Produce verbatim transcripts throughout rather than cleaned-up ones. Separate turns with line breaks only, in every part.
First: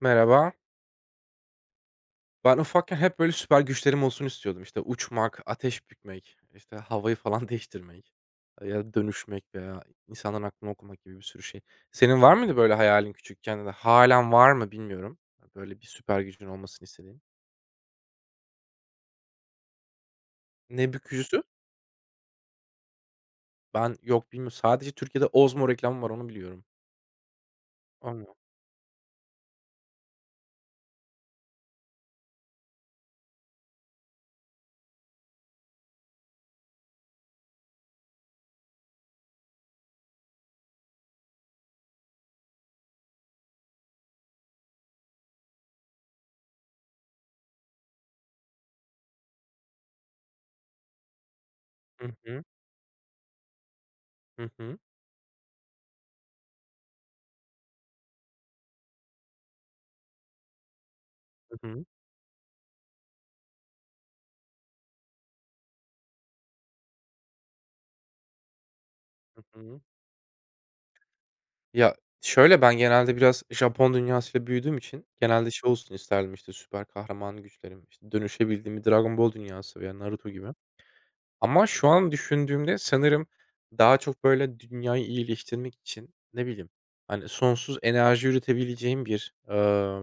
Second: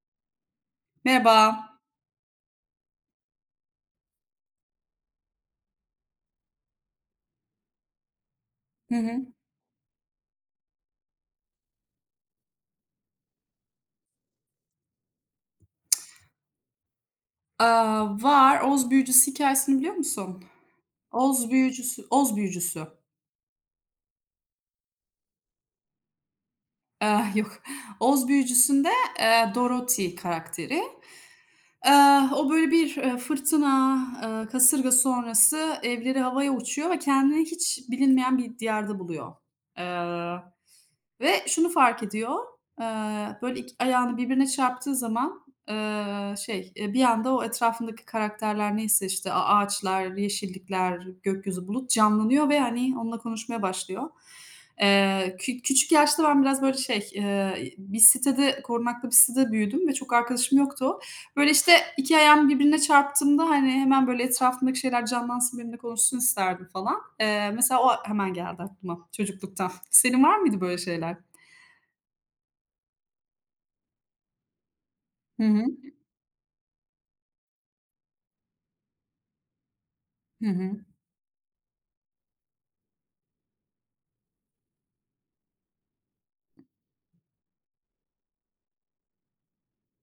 Merhaba.
Merhaba.
Ben ufakken hep böyle süper güçlerim olsun istiyordum. İşte uçmak, ateş bükmek, işte havayı falan değiştirmek e, ya
Hı
da
hı.
dönüşmek veya insanların aklını okumak gibi bir sürü şey. Senin var mıydı böyle hayalin küçükken ya da hâlen var mı bilmiyorum. Böyle bir süper gücün olmasını istediğin.
Aaa, var. Oz büyücüsü hikayesini biliyor musun?
Ne bükücüsü?
Oz büyücüsü Oz büyücüsü.
Ben yok bilmiyorum. Sadece Türkiye'de Ozmo reklamı var onu biliyorum.
Eee, yok. Oz
Onu.
büyücüsünde, eee, Dorothy karakteri. Eee, o böyle bir, eee, fırtına, eee, kasırga sonrası evleri havaya uçuyor ve kendini hiç bilinmeyen bir diyarda buluyor. Eee, Ve şunu fark ediyor: eee, böyle ik ayağını birbirine çarptığı zaman, eee, şey, eee, bir anda o etrafındaki karakterler neyse, işte, a ağaçlar, yeşillikler, gökyüzü, bulut
Hı hı.
canlanıyor ve, hani, onunla konuşmaya başlıyor.
Hı hı.
Eee, kü küçük yaşta ben biraz böyle şey, eee, bir sitede korunaklı bir sitede büyüdüm ve çok arkadaşım yoktu. Böyle,
Hı
işte,
hı.
iki ayağım birbirine çarptığımda, hani, hemen, böyle, etrafımdaki şeyler canlansın, benimle konuşsun isterdim falan. Eee, mesela o hemen geldi aklıma
Hı
çocukluktan.
hı.
Senin var mıydı böyle şeyler?
Ya, şöyle, ben genelde biraz Japon dünyasıyla büyüdüğüm için
Hı
genelde
hı.
şey olsun isterdim, işte, süper kahraman güçlerim, işte, dönüşebildiğim bir Dragon Ball dünyası veya Naruto
Hı
gibi.
hı.
Ama şu an düşündüğümde sanırım daha çok, böyle, dünyayı iyileştirmek için, ne bileyim, hani, sonsuz enerji üretebileceğim bir, eee,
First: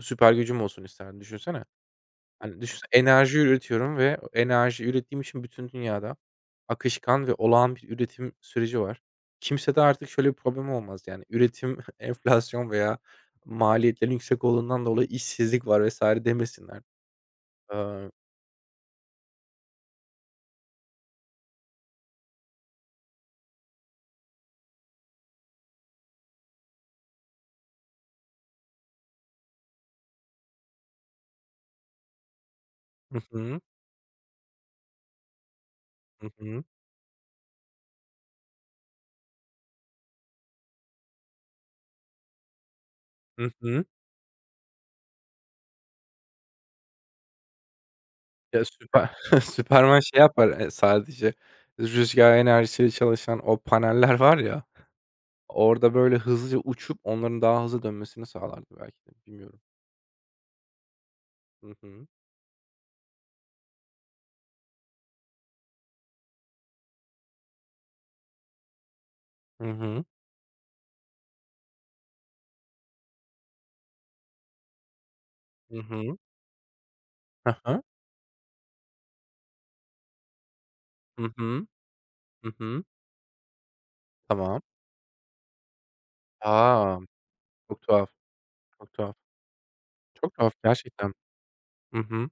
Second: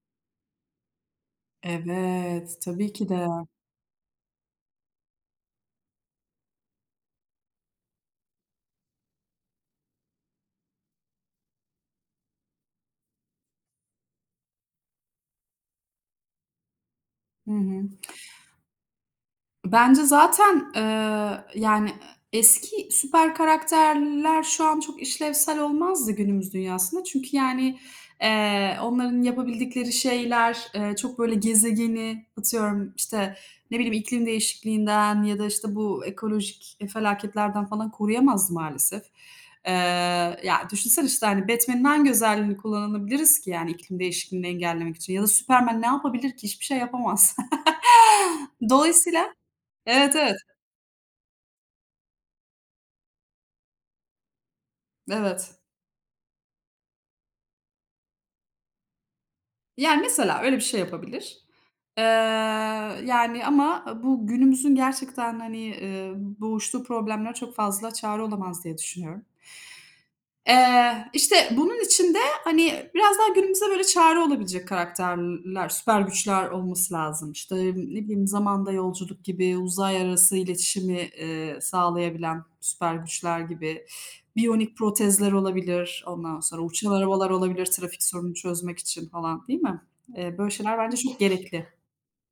süper gücüm olsun isterdim. Düşünsene.
Evet,
Hani, düşünsene
tabii ki de.
enerji üretiyorum ve enerji ürettiğim için bütün dünyada akışkan ve olağan bir üretim süreci var. Kimse de artık şöyle bir problem olmaz, yani, üretim, enflasyon veya maliyetlerin yüksek olduğundan dolayı işsizlik var vesaire demesinler.
Hı hı.
Aaa.
Bence zaten, eee, yani, eski süper karakterler şu an çok işlevsel olmazdı günümüz dünyasında. Çünkü, yani, eee, onların yapabildikleri şeyler, eee, çok böyle gezegeni, atıyorum,
Hı
işte,
hı.
ne bileyim, iklim değişikliğinden ya da, işte, bu
Hı hı.
ekolojik, felaketlerden falan koruyamazdı maalesef. Eee, ya, düşünsene, işte, hani, Batman'in hangi özelliğini kullanabiliriz ki,
Hı
yani,
hı.
iklim değişikliğini engellemek için ya da Superman ne yapabilir ki? Hiçbir şey yapamaz.
Ya, süper
Dolayısıyla.
Süperman
Evet,
şey
evet,
yapar, eee, sadece rüzgar enerjisiyle çalışan o paneller var ya,
evet.
orada böyle hızlıca uçup onların daha hızlı dönmesini sağlardı belki de, bilmiyorum.
Yani, mesela öyle bir şey yapabilir.
Hı
Eee,
hı.
yani, ama bu günümüzün gerçekten, hani, eee, boğuştuğu problemlere çok fazla çare olamaz diye düşünüyorum.
Hı hı.
Eee, işte, bunun için de, hani, biraz daha günümüze böyle çare olabilecek karakterler,
Hı
süper
hı.
güçler olması lazım. İşte,
Hı
ne
hı.
bileyim, zamanda yolculuk gibi, uzay arası iletişimi,
Hı
eee,
hı.
sağlayabilen
Hı hı.
süper güçler gibi.
Tamam.
Biyonik protezler olabilir, ondan sonra uçan
A!
arabalar olabilir
Çok
trafik
tuhaf,
sorununu çözmek
çok
için
tuhaf.
falan, değil mi?
Çok
Eee, böyle
tuhaf
şeyler bence
gerçekten.
çok gerekli.
Hı hı.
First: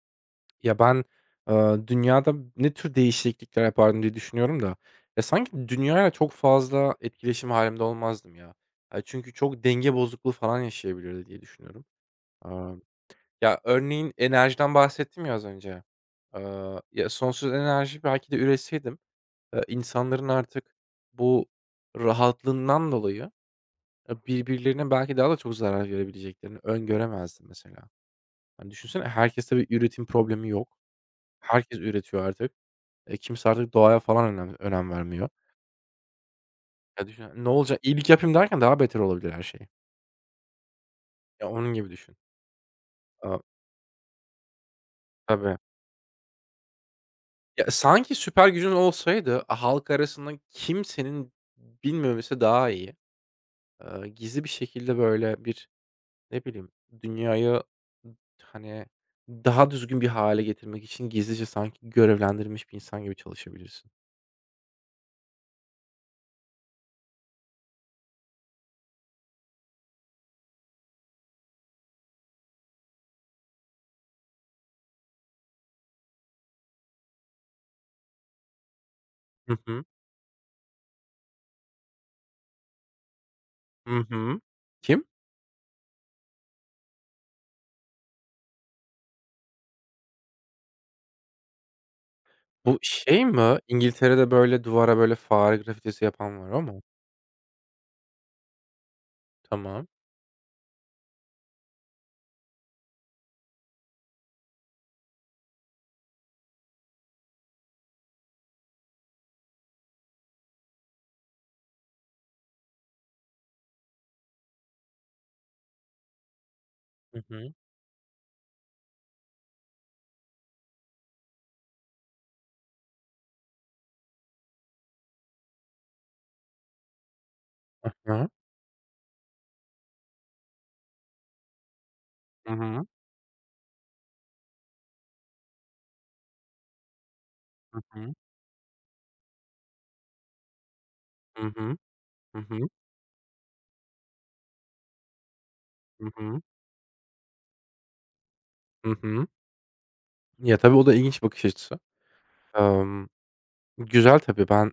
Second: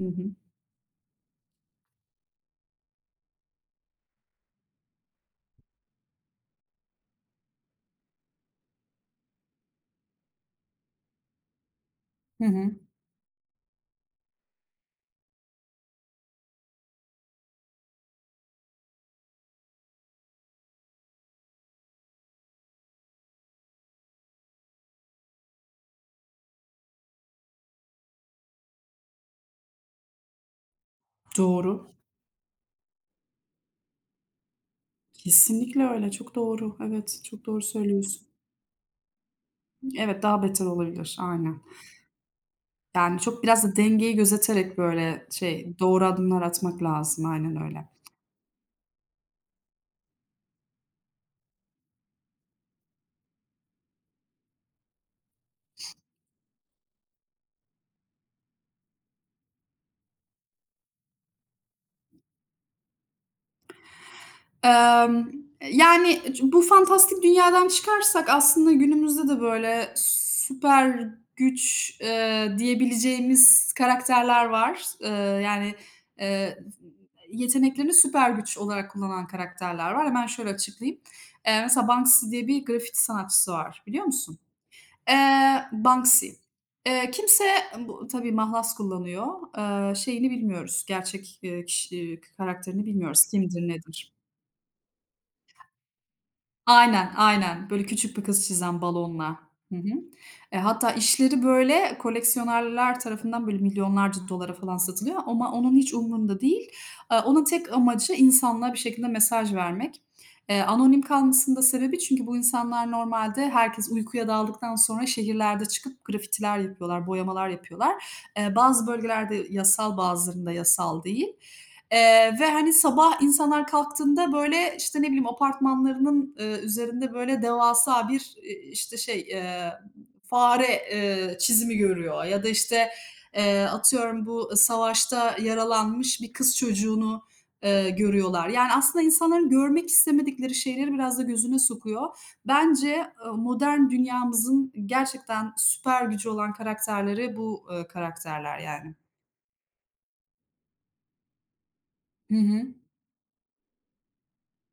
Hı hı.
Ya, ben, eee, dünyada ne tür değişiklikler yapardım diye düşünüyorum da, ya, sanki dünyayla çok fazla etkileşim hâlinde olmazdım ya. Eee, çünkü çok denge bozukluğu falan yaşayabilirdi diye düşünüyorum.
Hı hı.
Emm, ya, örneğin enerjiden bahsettim ya az önce. Eee, ya, sonsuz enerji belki de üretseydim, eee, insanların artık bu rahatlığından dolayı. Ya, birbirlerine belki daha da çok zarar verebileceklerini öngöremezdim mesela. Hani, düşünsene herkeste bir üretim problemi yok. Herkes
Doğru.
üretiyor artık. E, kimse artık doğaya falan önem önem vermiyor.
Kesinlikle öyle, çok doğru.
Ya,
Evet,
düşün,
çok
ne
doğru
olacak? İyilik
söylüyorsun.
yapayım derken daha beter olabilir her şey.
Evet, daha beter olabilir.
Ya,
Aynen.
onun gibi düşün.
Yani,
Aaa,
çok biraz da dengeyi gözeterek, böyle,
tabii.
şey, doğru adımlar atmak lazım. Aynen
Ya,
öyle.
sanki süper gücün olsaydı e, halk arasında kimsenin bilmemesi daha iyi. Eee, gizli bir şekilde böyle bir. Ne bileyim, dünyayı, hani, daha düzgün bir hale getirmek için gizlice sanki görevlendirilmiş bir insan gibi çalışabilirsin.
Emm, yani, ç bu fantastik dünyadan çıkarsak aslında günümüzde de, böyle, süper güç, eee, diyebileceğimiz karakterler var. Eee, yani, eee, yeteneklerini süper güç olarak kullanan
Hı hı.
karakterler var. Hemen şöyle açıklayayım. Eee, mesela Banksy diye bir grafiti sanatçısı var.
Hı
Biliyor musun?
hı. Kim?
Eee, Banksy. Eee, kimse bu tabii mahlas kullanıyor. Eee, şeyini bilmiyoruz, gerçek, eee, kişi
Bu
karakterini
şey
bilmiyoruz.
mi?
Kimdir, nedir?
İngiltere'de böyle duvara böyle fare grafitisi yapan var o mu?
Aynen, aynen. Böyle küçük bir kız çizen balonla. Hı
Tamam.
hı. Eee, hatta işleri, böyle, koleksiyonerler tarafından, böyle, milyonlarca dolara falan satılıyor ama onun hiç umrunda değil. Eee, onun tek amacı insanlığa bir şekilde mesaj vermek. Eee, anonim kalmasının da sebebi çünkü bu insanlar normalde herkes uykuya daldıktan sonra şehirlerde çıkıp grafitiler yapıyorlar,
Hı
boyamalar
hı.
yapıyorlar. Eee, bazı bölgelerde yasal, bazılarında yasal değil. Eee, ve, hani, sabah insanlar kalktığında, böyle, işte, ne bileyim, apartmanlarının, ııı, üzerinde, böyle,
Hı
devasa
hı.
bir, eee, işte, şey, eee, fare, eee, çizimi görüyor ya da,
Hı hı.
işte, eee, atıyorum bu savaşta yaralanmış bir kız çocuğunu,
Hı
eee,
hı.
görüyorlar. Yani, aslında insanların görmek istemedikleri şeyleri biraz da
Hı
gözüne
hı.
sokuyor.
Hı hı.
Bence, ııı, modern dünyamızın gerçekten süper
Hı
gücü
hı.
olan karakterleri bu, ııı, karakterler, yani.
Ya, tabii o da ilginç bakış açısı.
Hı hı.
Emm, güzel tabii. Ben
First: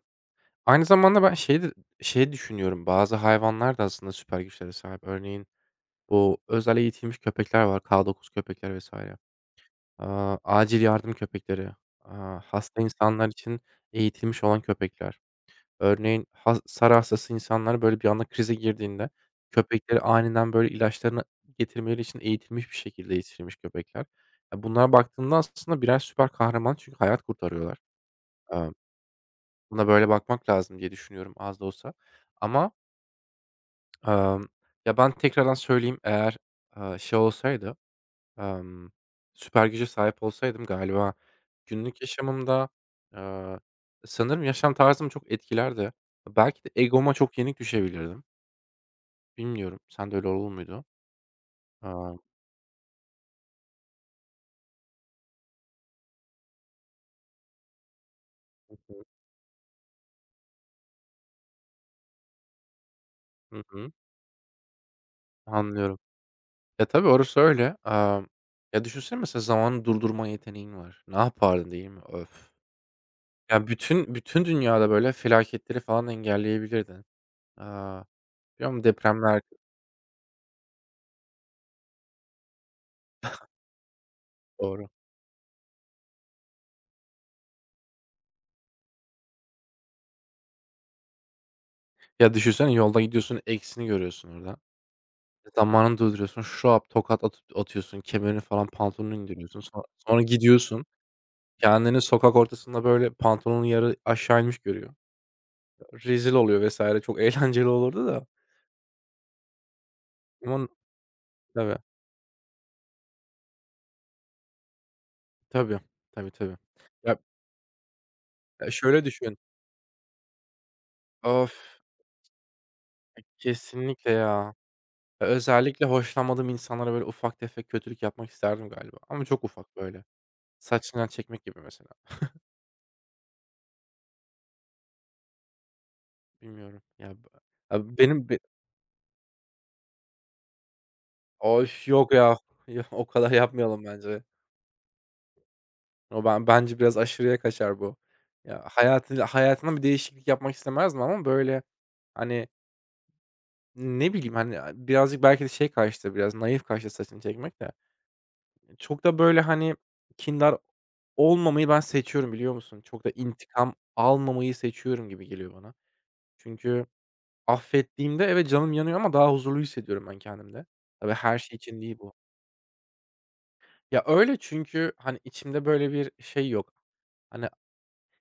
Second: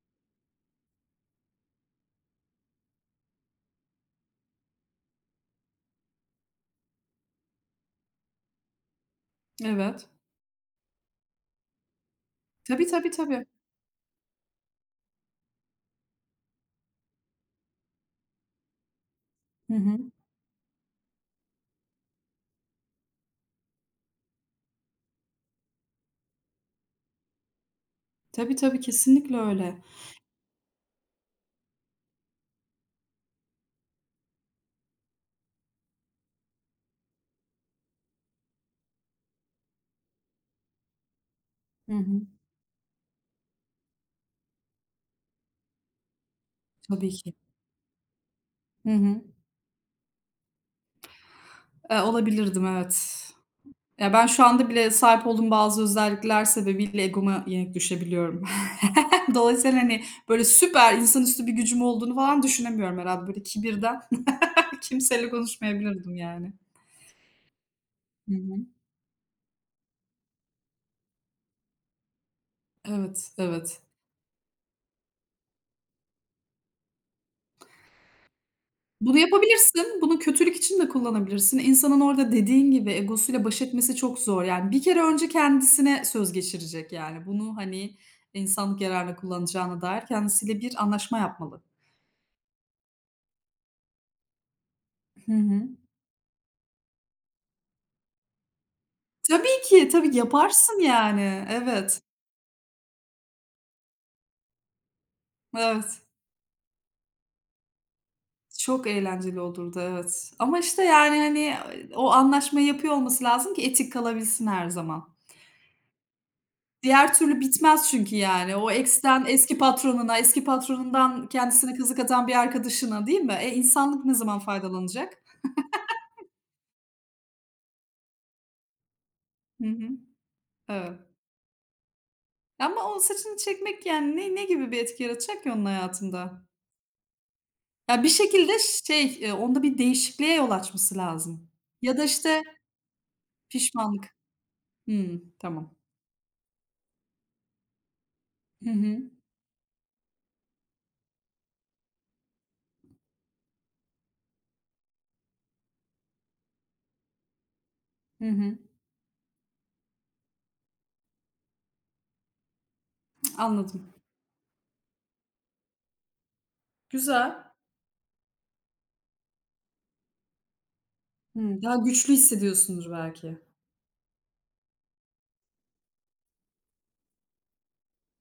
aynı zamanda ben şey de şeyi düşünüyorum. Bazı hayvanlar da aslında süper güçlere sahip. Örneğin bu özel eğitilmiş köpekler var, K dokuz köpekler vesaire.
Evet.
Aaa, acil yardım köpekleri, aaa, hasta
Tabii, tabii,
insanlar
tabii.
için eğitilmiş olan köpekler. Örneğin has sarı hastası insanlar, böyle, bir anda krize girdiğinde
Hı hı.
köpekleri aniden, böyle, ilaçlarını getirmeleri için eğitilmiş bir şekilde yetiştirilmiş köpekler. Ya, bunlara baktığında aslında birer süper kahraman çünkü hayat kurtarıyorlar.
Tabii,
Amm,
tabii, kesinlikle öyle.
buna böyle bakmak lazım diye düşünüyorum az da olsa ama, amm, ya, ben tekrardan söyleyeyim eğer, aaa, şey olsaydı. Emm, süper güce sahip olsaydım galiba
Hı
günlük
hı.
yaşamımda, eee, sanırım yaşam tarzımı çok etkilerdi. Belki de
Tabii
egoma
ki.
çok yenik düşebilirdim.
Hı hı.
Bilmiyorum. Sen de öyle olur muydu?
Eee,
Aaa,
olabilirdim, evet. Ya, ben şu anda bile sahip olduğum bazı özellikler sebebiyle egoma yenik düşebiliyorum. Dolayısıyla, hani, böyle süper insanüstü bir gücüm olduğunu falan düşünemiyorum herhâlde. Böyle
hı hı.
kibirden kimseyle
Anlıyorum.
konuşmayabilirdim yani.
Ya, tabii orası öyle. Amm,
Hı hı.
ya, düşünsene mesela zamanı durdurma yeteneğin var. Ne yapardın değil mi? Öf!
Evet,
Ya,
evet.
bütün bütün dünyada böyle felaketleri falan engelleyebilirdin. Aaa, biliyor musun
Bunu
depremler.
yapabilirsin. Bunu kötülük için de kullanabilirsin. İnsanın orada dediğin gibi egosuyla baş etmesi çok zor. Yani bir
Doğru.
kere önce kendisine söz geçirecek yani. Bunu, hani, insanlık yararına kullanacağına dair kendisiyle bir anlaşma yapmalı.
Ya, düşünsene yolda gidiyorsun, eksini görüyorsun orada.
Hı hı.
Zamanını dolduruyorsun. Şap, tokat atıp atıyorsun. Kemerini falan, pantolonunu indiriyorsun.
Tabii
Sonra
ki, tabii ki
sonra
yaparsın
gidiyorsun.
yani. Evet,
Kendini sokak ortasında, böyle, pantolonun yarı aşağı inmiş görüyor.
evet.
Rezil oluyor vesaire, çok eğlenceli olurdu da.
Çok eğlenceli olurdu, evet. Ama
Ama.
işte, yani, hani,
Tabii.
o anlaşmayı yapıyor olması lazım ki etik kalabilsin her zaman.
Tabii. Tabii, tabii.
Diğer
Ya,
türlü bitmez çünkü yani. O
eee, şöyle
ex'ten
düşün.
eski patronuna, eski patronundan
Of!
kendisine kazık atan bir arkadaşına, değil
E,
mi? E, insanlık
kesinlikle
ne zaman
ya.
faydalanacak?
E, özellikle hoşlanmadığım insanlara, böyle, ufak tefek kötülük yapmak isterdim galiba ama çok
Hı
ufak,
hı.
böyle.
Evet.
Saçından çekmek gibi mesela.
Ama onun saçını çekmek yani ne ne gibi bir etki yaratacak ki onun hayatında?
Bilmiyorum. Ya, b ya,
Ya, bir
benim.
şekilde şey, eee, onda bir değişikliğe yol açması lazım
Oş,
ya da,
yok ya.
işte,
Ya, o kadar yapmayalım
pişmanlık.
bence.
Hımm, tamam.
O ben bence biraz aşırıya kaçar bu. Ya,
Hı hı.
hayatı hayatına bir değişiklik yapmak istemezdim ama böyle, hani, ne bileyim, hani, a birazcık belki de şey kaçtı, biraz naif kaçtı saçını çekmek de.
Hı hı.
Çok da böyle, hani, kindar olmamayı ben seçiyorum, biliyor musun? Çok da intikam
Anladım.
almamayı seçiyorum gibi geliyor bana. Çünkü
Güzel.
affettiğimde evet canım yanıyor ama daha huzurlu hissediyorum ben kendimde. Tabii her şey
Hımm, daha
için değil
güçlü
bu.
hissediyorsundur belki.
Ya, öyle çünkü, hani, içimde böyle bir şey yok. Hani,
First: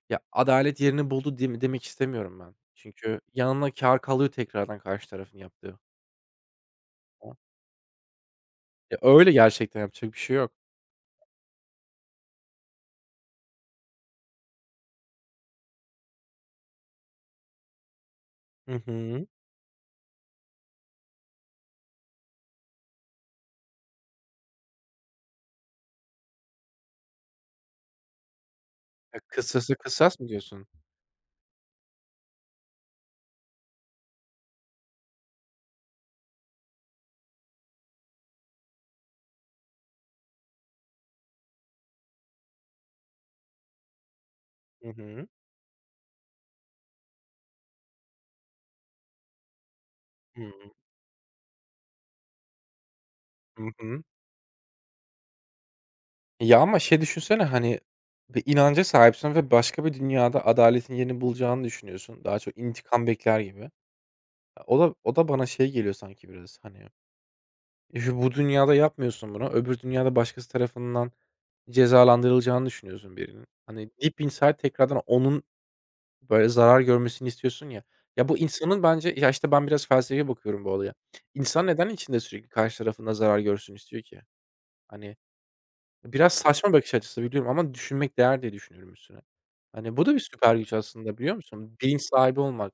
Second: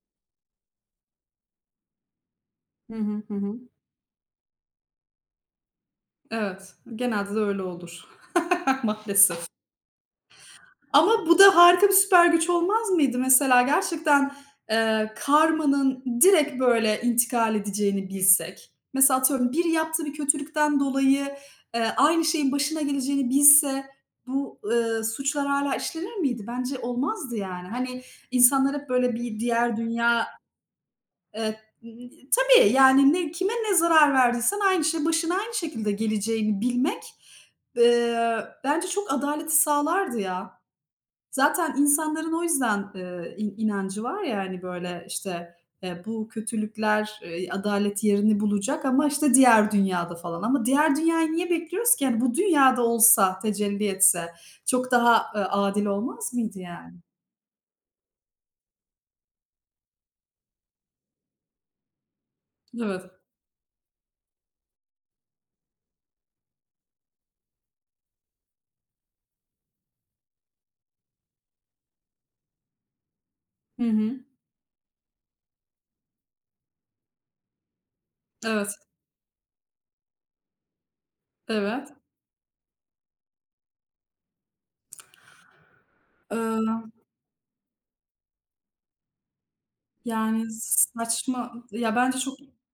ya, adalet yerini buldu dem demek istemiyorum ben.
Hı
Çünkü
hı. Hı hı.
yanına kar kalıyor tekrardan karşı tarafın yaptığı.
Evet, genelde de öyle olur
Ya, öyle
maalesef.
gerçekten yapacak bir şey yok.
Ama bu da harika bir süper güç olmaz mıydı? Mesela gerçekten, eee, karmanın direkt böyle intikal edeceğini bilsek.
Hı
Mesela
hı.
atıyorum bir yaptığı bir kötülükten dolayı, eee, aynı şeyin başına geleceğini bilse bu, ııı, suçlar hala işlenir miydi? Bence olmazdı yani. Hani, insanlar hep böyle
Ya,
bir
kısası
diğer
kısas
dünya.
mı diyorsun?
Eee, tabii, yani ne kime ne zarar verdiysen aynı şey başına aynı şekilde geleceğini bilmek, eee, bence çok adaleti sağlardı ya. Zaten insanların o yüzden, eee, in inancı var ya, hani,
Hı
böyle,
hı.
işte, eee, bu kötülükler, eee, adalet yerini bulacak ama, işte, diğer dünyada falan
Hıı.
ama diğer dünyayı niye bekliyoruz ki? Hani, bu dünyada olsa,
Hı
tecelli
hı.
etse çok daha, eee, adil olmaz mıydı
Ya, ama
yani?
şey düşünsene, hani, bir inanca sahipsin ve başka bir dünyada adaletin yerini bulacağını düşünüyorsun. Daha çok intikam
Evet.
bekler gibi. Ya, o da o da bana şey geliyor sanki biraz, hani. E, şu bu dünyada yapmıyorsun bunu. Öbür dünyada başkası tarafından cezalandırılacağını düşünüyorsun birinin.
Hı
Hani,
hı.
deep inside tekrardan onun, böyle, zarar görmesini istiyorsun ya. Ya, bu
Evet,
insanın bence ya, işte, ben biraz felsefi bakıyorum bu olaya. İnsan neden
evet.
içinde sürekli karşı tarafında zarar görsün istiyor ki? Hani, biraz saçma
Eee
bakış açısı biliyorum ama düşünmek değer diye düşünüyorum üstüne. Hani, bu da bir
Yani,
süper güç aslında biliyor
saçma.
musun?
Ya,
Bilinç
bence çok
sahibi olmak.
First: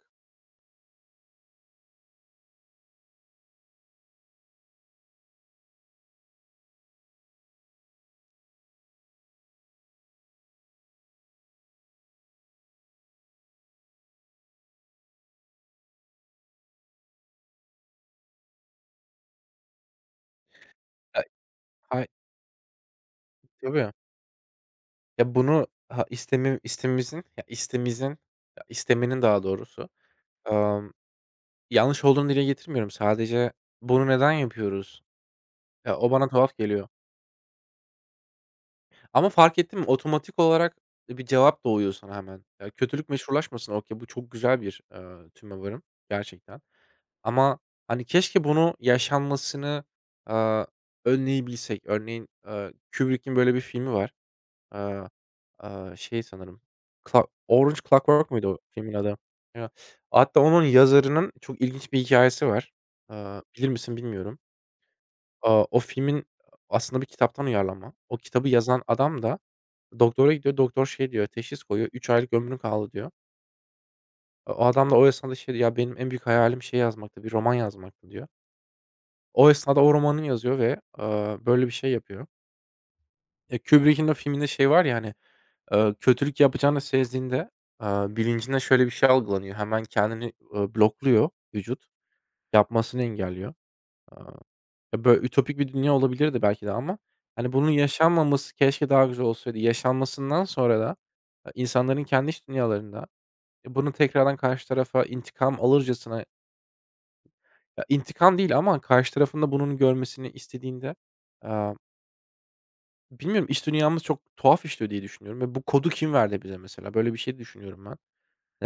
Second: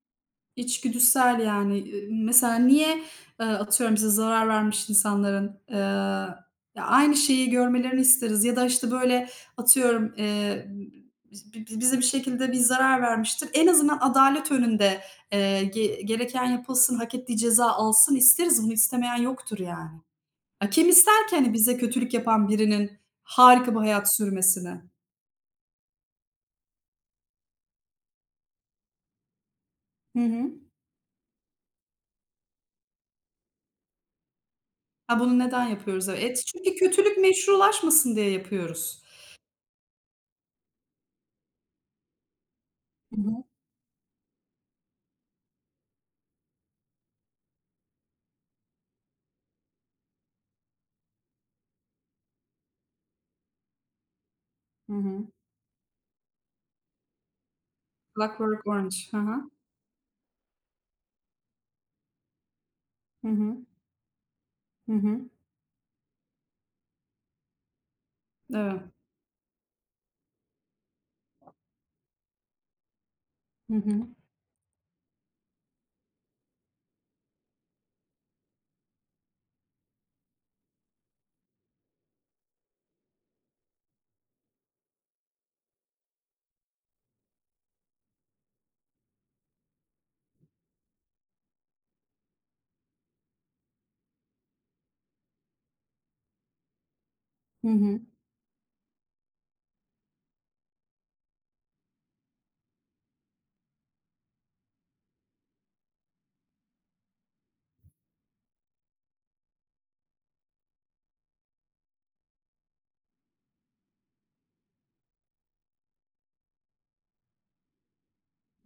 içgüdüsel, yani. Eee, mesela niye, eee, atıyorum bize zarar vermiş insanların, eee, ya, aynı şeyi görmelerini isteriz ya da, işte, böyle, atıyorum, eee, bi bi bize bir şekilde bir zarar vermiştir. En azından adalet önünde, eee, ge gereken yapılsın, hak ettiği ceza alsın isteriz. Bunu istemeyen yoktur, yani. Ya, kim
Ya,
ister ki, hani, bize
hay
kötülük yapan birinin harika bir
tabii.
hayat sürmesini?
Ya, bunu ha istemem istememizin ya, istemizin ya, istemenin daha doğrusu.
Hı hı.
Amm, yanlış olduğunu dile getirmiyorum. Sadece bunu neden yapıyoruz?
Ha, bunu neden
Ya,
yapıyoruz?
o bana
Evet,
tuhaf
çünkü
geliyor.
kötülük meşrulaşmasın diye yapıyoruz.
Ama fark ettin mi otomatik olarak e, bir cevap doğuyor sana hemen. Ya, kötülük
Hı hı.
meşrulaşmasın. Okay, bu çok güzel bir, eee, tüme varım gerçekten. Ama, hani, keşke bunu yaşanmasını, aaa, önleyebilsek. Örneğin, eee, Kubrick'in böyle bir filmi var.
Hı
Eee,
hı.
eee, şey sanırım, Cla Orange Clockwork muydu o
Clockwork
filmin
Orange. Hı
adı?
hı.
Ya, hatta onun yazarının çok ilginç bir hikâyesi var.
Hı
Eee,
hı.
bilir misin bilmiyorum.
Hı hı.
Aaa, o filmin aslında bir kitaptan uyarlama. O kitabı
Evet.
yazan adam da doktora gidiyor. Doktor şey diyor, teşhis koyuyor, üç aylık ömrün kaldı." diyor.
Hı hı.
E, o adam da o esnada şey diyor, "Ya, benim en büyük hayalim şey yazmaktı, bir roman yazmaktı." diyor. O esnada o romanını yazıyor ve, eee, böyle bir şey yapıyor. Ya, Kubrick'in o filminde şey var ya, hani. Eee, kötülük yapacağını sezdiğinde, aaa, bilincinde şöyle bir şey algılanıyor, hemen kendini, eee, blokluyor vücut, yapmasını engelliyor. Aaa, ya, böyle ütopik bir dünya olabilirdi belki de ama, hani,
Hı
bunun
hı.
yaşanmaması keşke daha güzel olsaydı. Yaşanmasından sonra da, eee, insanların kendi iç dünyalarında, eee, bunu tekrardan karşı tarafa intikam alırcasına, ya, intikam değil ama karşı tarafında bunun görmesini istediğinde, aaa, bilmiyorum, iç dünyamız çok tuhaf işliyor diye düşünüyorum ve bu kodu kim verdi bize mesela? Böyle bir şey düşünüyorum ben.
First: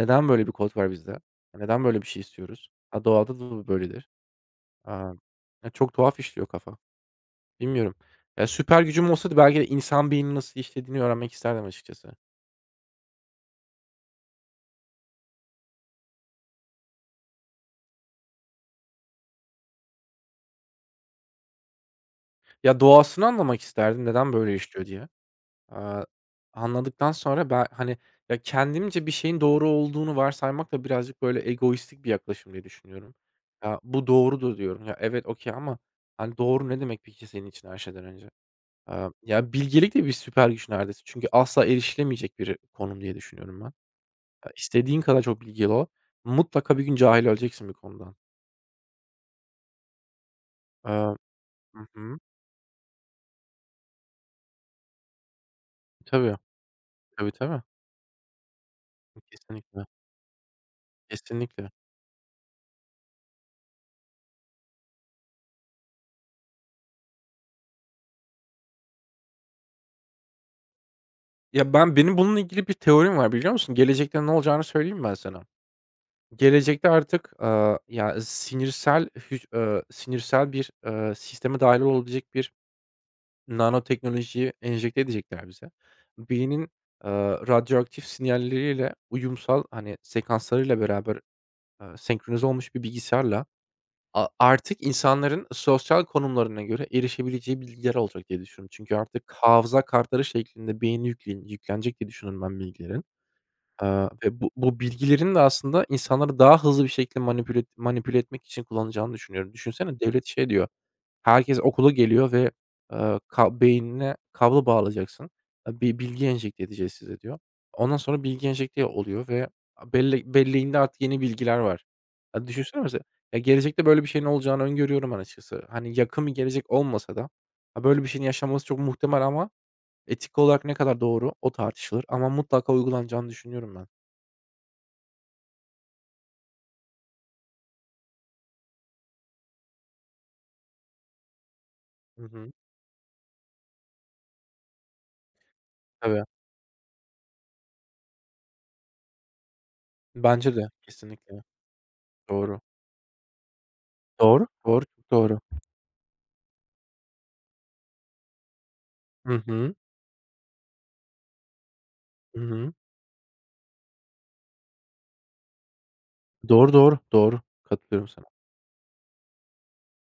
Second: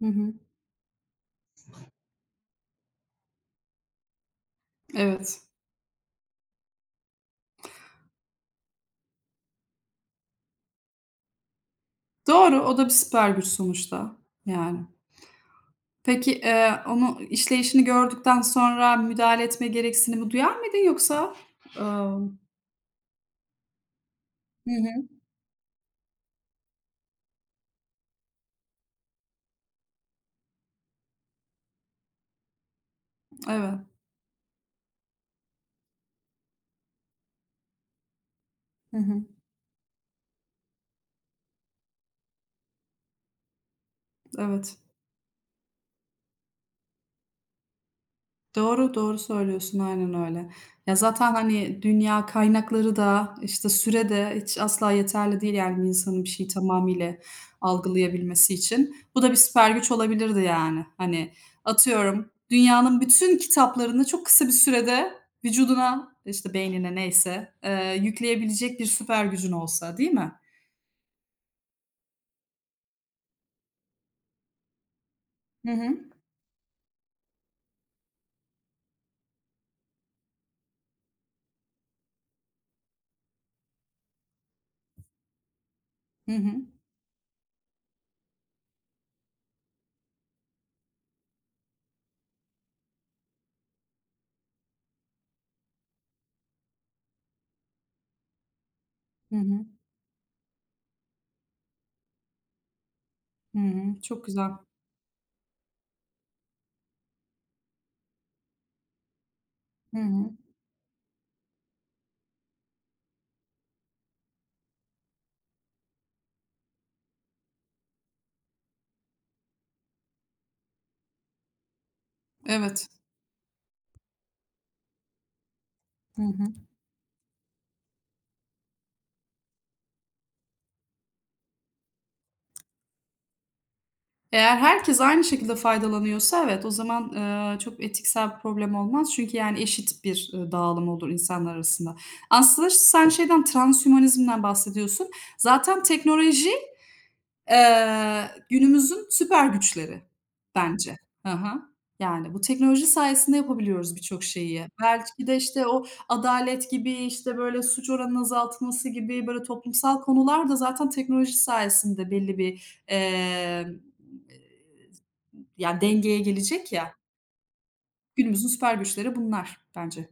Hı hı.
böyle bir kod var bizde? Neden böyle bir şey istiyoruz? Ha, doğada da böyledir. Aaa,
Evet.
ya, çok tuhaf işliyor kafa. Bilmiyorum. Ya, süper gücüm olsaydı belki de insan beyninin nasıl işlediğini öğrenmek isterdim açıkçası.
Doğru, o da bir süper güç sonuçta, yani. Peki, eee, onu işleyişini gördükten sonra müdahale etme gereksinimi duyar mıydın yoksa, emm
Ya, doğasını anlamak isterdim neden böyle
Hı
işliyor
hı.
diye. Aaa, anladıktan sonra ben, hani, ya, kendimce bir şeyin doğru olduğunu varsaymak da birazcık böyle egoistik bir yaklaşım diye düşünüyorum.
Evet.
Ya, bu doğrudur diyorum. Ya, evet, okay ama, hani, doğru ne demek peki senin için her şeyden önce?
Hı
Eee,
hı.
ya, bilgelik de bir süper güç neredeyse. Çünkü asla erişilemeyecek bir konum diye düşünüyorum ben. Ya,
Evet.
istediğin kadar çok bilgili ol, mutlaka bir gün cahil öleceksin bir konudan.
Doğru, doğru söylüyorsun. Aynen öyle. Ya,
Eee
zaten, hani,
Hı hı.
dünya kaynakları da, işte, süre de hiç asla yeterli değil, yani, bir insanın bir
Tabii.
şeyi tamamıyla
Tabii, tabii.
algılayabilmesi için. Bu da bir süper
Kesinlikle.
güç olabilirdi, yani. Hani,
Kesinlikle.
atıyorum, dünyanın bütün kitaplarını çok kısa bir sürede vücuduna, işte, beynine neyse, eee, yükleyebilecek bir süper gücün olsa, değil mi?
Ya, ben benim bununla ilgili bir teorim var, biliyor musun? Gelecekte ne olacağını söyleyeyim mi ben sana?
Hı hı.
Gelecekte artık, eee, ya, sinirsel hüc eee, sinirsel bir, eee, sisteme dahil olabilecek bir. Nanoteknolojiyi enjekte edecekler bize.
Hı hı.
Beynin, eee, radyoaktif sinyalleriyle uyumsal, hani, sekanslarıyla beraber, eee, senkronize olmuş bir bilgisayarla a artık insanların sosyal konumlarına göre erişebileceği bilgiler olacak diye düşünüyorum. Çünkü artık
Hı hı.
hafıza kartları şeklinde beynine yüklen yüklenecek diye düşünüyorum ben bilgilerin.
Hı hı.
Eee,
Çok
ve
güzel.
bu bu bilgilerin de aslında insanları daha hızlı bir şekilde manipüle manipüle etmek için kullanacağını düşünüyorum.
Hı
Düşünsene devlet
hı.
şey diyor, herkes okula geliyor ve, eee, ka beynine kablo bağlayacaksın. Eee, "Bir bilgi enjekte edeceğiz size." diyor. Ondan sonra bilgi enjekte oluyor ve a belle belleğinde artık yeni bilgiler var. Ya, düşünsene
Evet.
mesela, ya, gelecekte böyle bir şeyin olacağını öngörüyorum ben açıkçası. Hani,
Hı
yakın bir
hı.
gelecek olmasa da, ha, böyle bir şeyin yaşanması çok muhtemel ama etik olarak ne kadar doğru o tartışılır ama mutlaka uygulanacağını düşünüyorum ben.
Eğer herkes aynı şekilde faydalanıyorsa evet, o zaman, eee, çok etiksel bir problem olmaz. Çünkü, yani, eşit bir, ııı, dağılım olur insanlar arasında.
Hı hı.
Aslında işte sen şeyden, transhümanizmden bahsediyorsun. Zaten
Tabii.
teknoloji, eee, günümüzün süper güçleri
Bence de.
bence. Hı
Kesinlikle.
hı. Yani, bu
Doğru.
teknoloji sayesinde yapabiliyoruz birçok
Doğru,
şeyi.
doğru, çok
Belki de,
doğru.
işte, o adalet gibi, işte, böyle, suç oranının azaltılması gibi,
Hı
böyle,
hı.
toplumsal konular da zaten teknoloji sayesinde belli
Hı hı.
bir, emm yani dengeye gelecek
Doğru,
ya,
doğru, doğru. Katılıyorum sana.
günümüzün süper güçleri bunlar bence.